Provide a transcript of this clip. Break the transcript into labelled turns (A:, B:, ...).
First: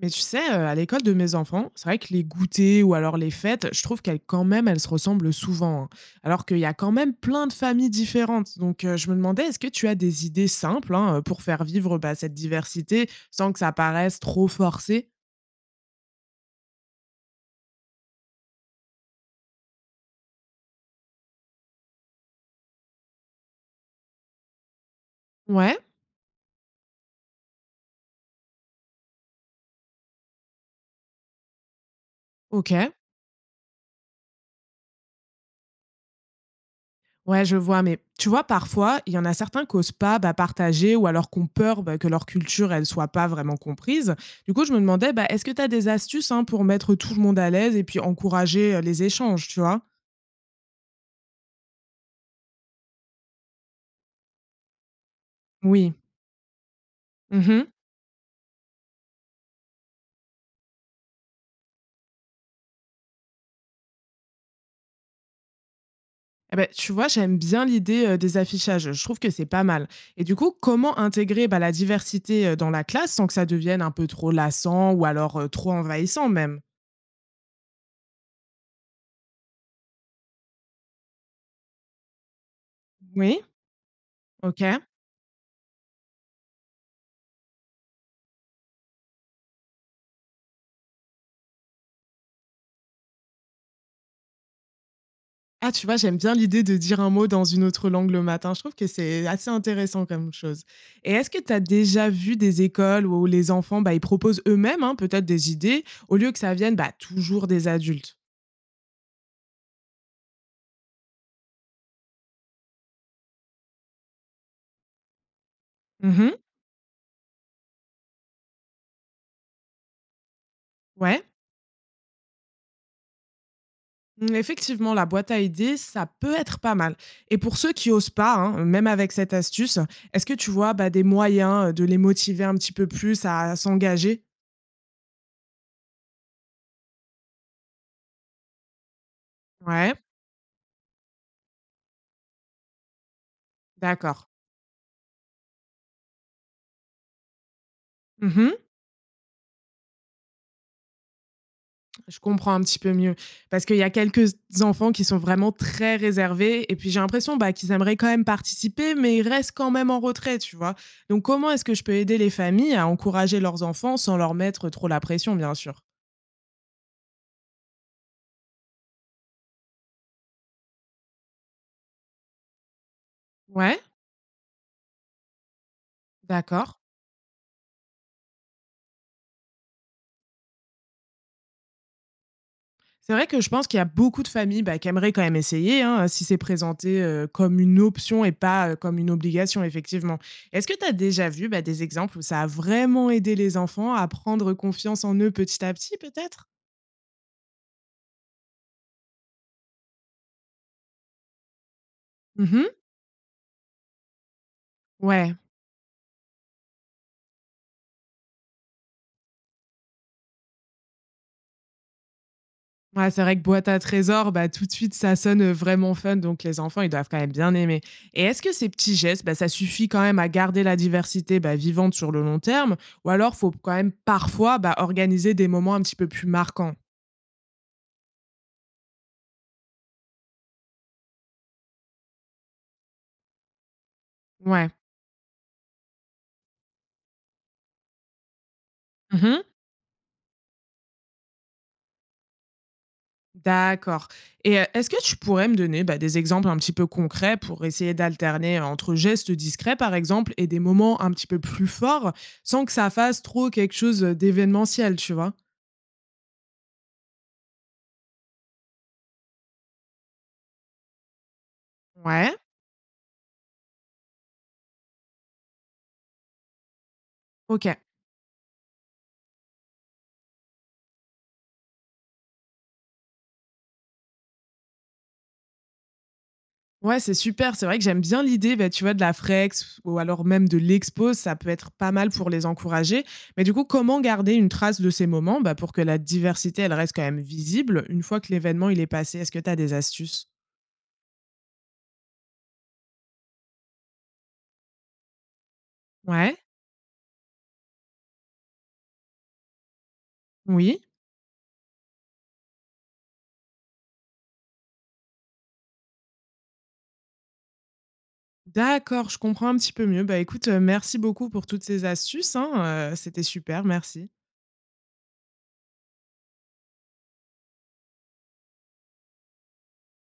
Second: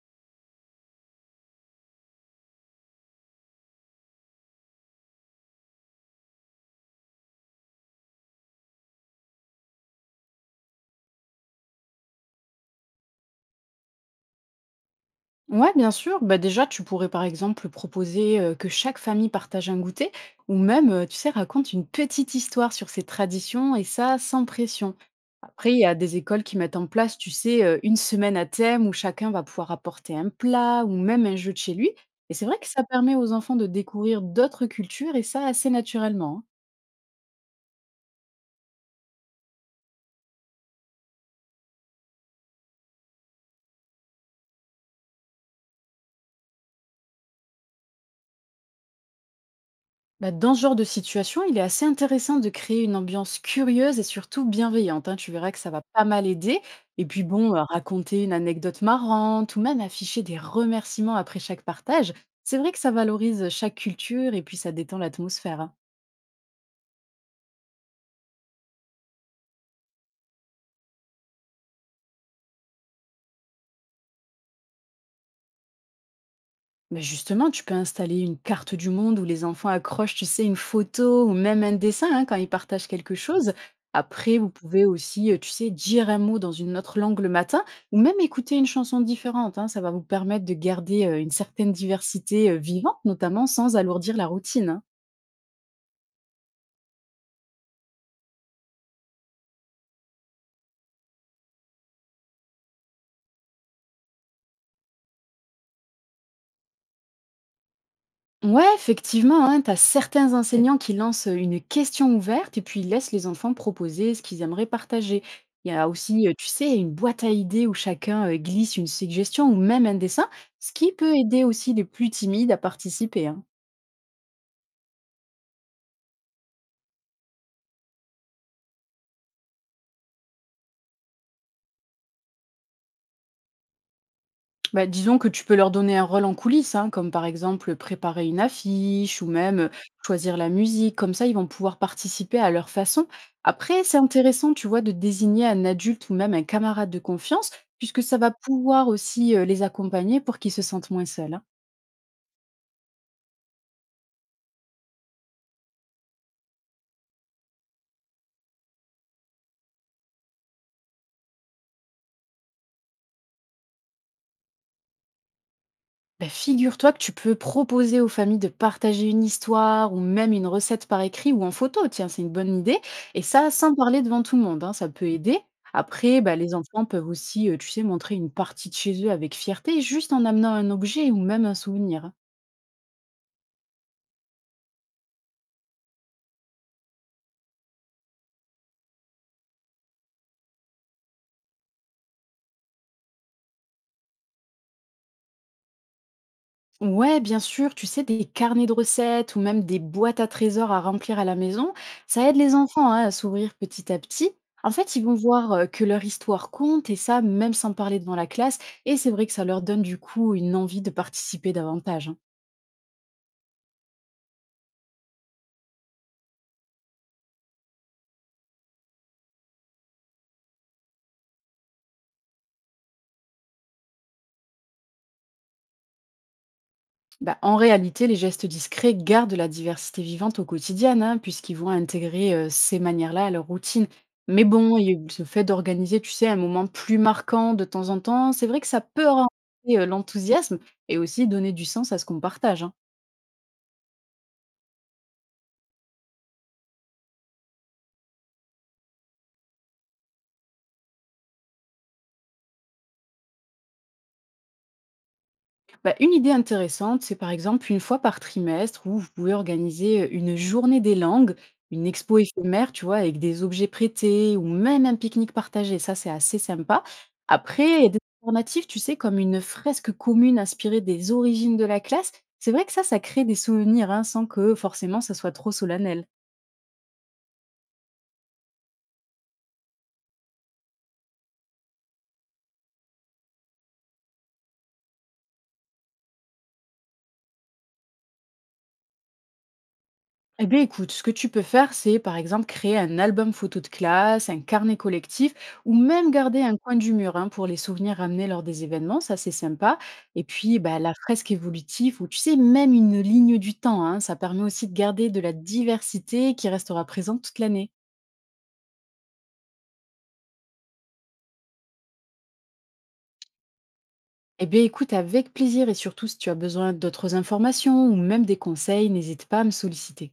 A: Mais tu sais, à l'école de mes enfants, c'est vrai que les goûters ou alors les fêtes, je trouve qu'elles quand même, elles se ressemblent souvent, hein. Alors qu'il y a quand même plein de familles différentes. Donc, je me demandais, est-ce que tu as des idées simples, hein, pour faire vivre, bah, cette diversité sans que ça paraisse trop forcé?
B: Ouais, bien sûr. Bah déjà, tu pourrais par exemple proposer que chaque famille partage un goûter ou même, tu sais, raconte une petite histoire sur ses traditions et ça sans pression. Après, il
A: Ouais,
B: y a des écoles qui mettent en place, tu sais, une semaine à thème où chacun va pouvoir apporter un plat ou même un jeu de chez lui. Et c'est vrai que ça
A: OK.
B: permet aux enfants de découvrir d'autres cultures et ça assez naturellement, hein.
A: Ouais, je vois, mais tu vois, parfois, il y en a certains qui qu'osent pas, bah, partager ou alors qu'on peur, bah, que leur culture, elle soit pas vraiment comprise. Du coup, je me demandais, bah, est-ce que tu as des astuces, hein, pour mettre tout le monde à l'aise et puis encourager, les échanges, tu vois?
B: Bah, dans ce genre de situation, il est assez intéressant de créer une ambiance curieuse et surtout bienveillante, hein. Tu verras que ça va
A: Oui.
B: pas mal aider. Et puis
A: Mmh
B: bon,
A: mh.
B: raconter une anecdote marrante ou même afficher des remerciements après chaque partage, c'est vrai que ça valorise chaque culture et puis ça détend l'atmosphère, hein.
A: Eh beh, tu vois, j'aime bien l'idée, des affichages, je trouve que c'est pas mal, et du coup, comment intégrer, bah, la diversité, dans la classe sans que ça devienne un peu trop lassant ou alors, trop envahissant même?
B: Mais justement, tu peux installer une carte du monde où les enfants accrochent, tu sais, une photo ou même un dessin hein, quand ils partagent quelque
A: Oui.
B: chose. Après, vous
A: OK.
B: pouvez aussi, tu sais, dire un mot dans une autre langue le matin ou même écouter une chanson différente, hein. Ça va vous permettre de garder une certaine diversité vivante, notamment sans alourdir la routine, hein.
A: Ah, tu vois, j'aime bien l'idée de dire un mot dans une autre langue le matin, je trouve que c'est assez intéressant comme chose, et est-ce que tu as déjà vu des écoles où les enfants, bah, ils proposent eux-mêmes, hein, peut-être des idées au lieu que ça vienne, bah, toujours des adultes?
B: Ouais, effectivement, hein, tu as certains enseignants qui lancent une question ouverte et puis ils laissent les enfants proposer ce qu'ils aimeraient partager. Il y a aussi,
A: Mmh.
B: tu sais, une boîte à idées où chacun glisse une suggestion ou même un dessin, ce qui peut
A: Ouais?
B: aider aussi les plus timides à participer, hein.
A: Mmh, effectivement, la boîte à idées, ça peut être pas mal. Et pour ceux qui osent pas, hein, même avec cette astuce, est-ce que tu vois, bah, des moyens, de les motiver un petit peu plus à s'engager?
B: Bah, disons que tu peux leur donner un rôle en coulisses, hein, comme par exemple préparer une affiche ou même
A: Ouais,
B: choisir la musique. Comme ça, ils vont pouvoir participer à leur façon. Après, c'est
A: d'accord.
B: intéressant, tu vois, de désigner un adulte ou même un camarade de confiance, puisque ça va
A: Mmh.
B: pouvoir aussi les accompagner pour qu'ils se sentent moins seuls, hein.
A: Je comprends un petit peu mieux. Parce qu'il y a quelques enfants qui sont vraiment très réservés et puis j'ai l'impression, bah, qu'ils aimeraient quand même participer, mais ils restent quand même en retrait, tu vois? Donc comment est-ce que je peux aider les familles à encourager leurs enfants sans leur mettre trop la pression, bien sûr?
B: Bah, figure-toi que tu peux proposer aux familles de partager une histoire ou même une recette par écrit ou en photo. Tiens, c'est une bonne idée. Et ça, sans
A: Ouais,
B: parler devant tout le monde, hein, ça peut aider. Après, bah, les
A: d'accord.
B: enfants peuvent aussi, tu sais, montrer une partie de chez eux avec fierté, juste en amenant un objet ou même un souvenir, hein.
A: C'est vrai que je pense qu'il y a beaucoup de familles, bah, qui aimeraient quand même essayer, hein, si c'est présenté, comme une option et pas, comme une obligation, effectivement. Est-ce que tu as déjà vu, bah, des exemples où ça a vraiment aidé les enfants à prendre confiance en eux petit à petit, peut-être?
B: Ouais, bien sûr, tu sais, des carnets de recettes ou même des boîtes à trésors à remplir à la maison, ça aide les
A: Mmh.
B: enfants hein, à s'ouvrir petit à petit. En fait, ils vont
A: Ouais.
B: voir que leur histoire compte et ça, même sans parler devant la classe. Et c'est vrai que ça leur donne du coup une envie de participer davantage, hein.
A: Ouais, c'est vrai que boîte à trésors, bah, tout de suite, ça sonne, vraiment fun, donc les enfants, ils doivent quand même bien aimer. Et est-ce que ces petits gestes, bah, ça suffit quand même à garder la diversité, bah, vivante sur le long terme? Ou alors faut quand même parfois, bah, organiser des moments un petit peu plus marquants?
B: Bah, en réalité, les gestes discrets gardent la diversité vivante au quotidien, hein, puisqu'ils vont intégrer ces manières-là à leur routine. Mais
A: Ouais.
B: bon, il y a eu ce fait d'organiser, tu sais, un moment plus marquant de temps en temps, c'est vrai que ça peut renforcer
A: Mmh.
B: l'enthousiasme et aussi donner du sens à ce qu'on partage, hein.
A: D'accord. Et est-ce que tu pourrais me donner, bah, des exemples un petit peu concrets pour essayer d'alterner entre gestes discrets, par exemple, et des moments un petit peu plus forts, sans que ça fasse trop quelque chose, d'événementiel, tu vois?
B: Bah, une idée intéressante, c'est par exemple une fois par trimestre où vous pouvez organiser une journée des langues, une expo
A: Ouais,
B: éphémère, tu vois, avec des objets prêtés ou même un pique-nique partagé. Ça, c'est assez sympa. Après,
A: OK.
B: il y a des alternatives, tu sais, comme une fresque commune inspirée des origines de la classe. C'est vrai que ça crée des souvenirs hein, sans que forcément ça soit trop solennel.
A: Ouais, c'est super, c'est vrai que j'aime bien l'idée, bah, tu vois, de la flex ou alors même de l'expo, ça peut être pas mal pour les encourager. Mais du coup, comment garder une trace de ces moments, bah, pour que la diversité, elle reste quand même visible une fois que l'événement, il est passé? Est-ce que tu as des astuces?
B: Eh bien, écoute, ce que tu peux faire, c'est par exemple créer un album photo de classe, un carnet collectif, ou même
A: Ouais,
B: garder un coin du mur hein, pour les souvenirs ramenés lors des événements, ça c'est sympa. Et puis, bah,
A: oui.
B: la fresque évolutive, ou tu sais, même une ligne du temps, hein, ça permet aussi de garder de la diversité qui restera présente toute l'année.
A: D'accord, je comprends un petit peu mieux. Bah, écoute, merci beaucoup pour toutes ces astuces, hein, c'était super, merci.
B: Eh bien, écoute, avec plaisir, et surtout si tu as besoin d'autres informations ou même des conseils, n'hésite pas à me solliciter.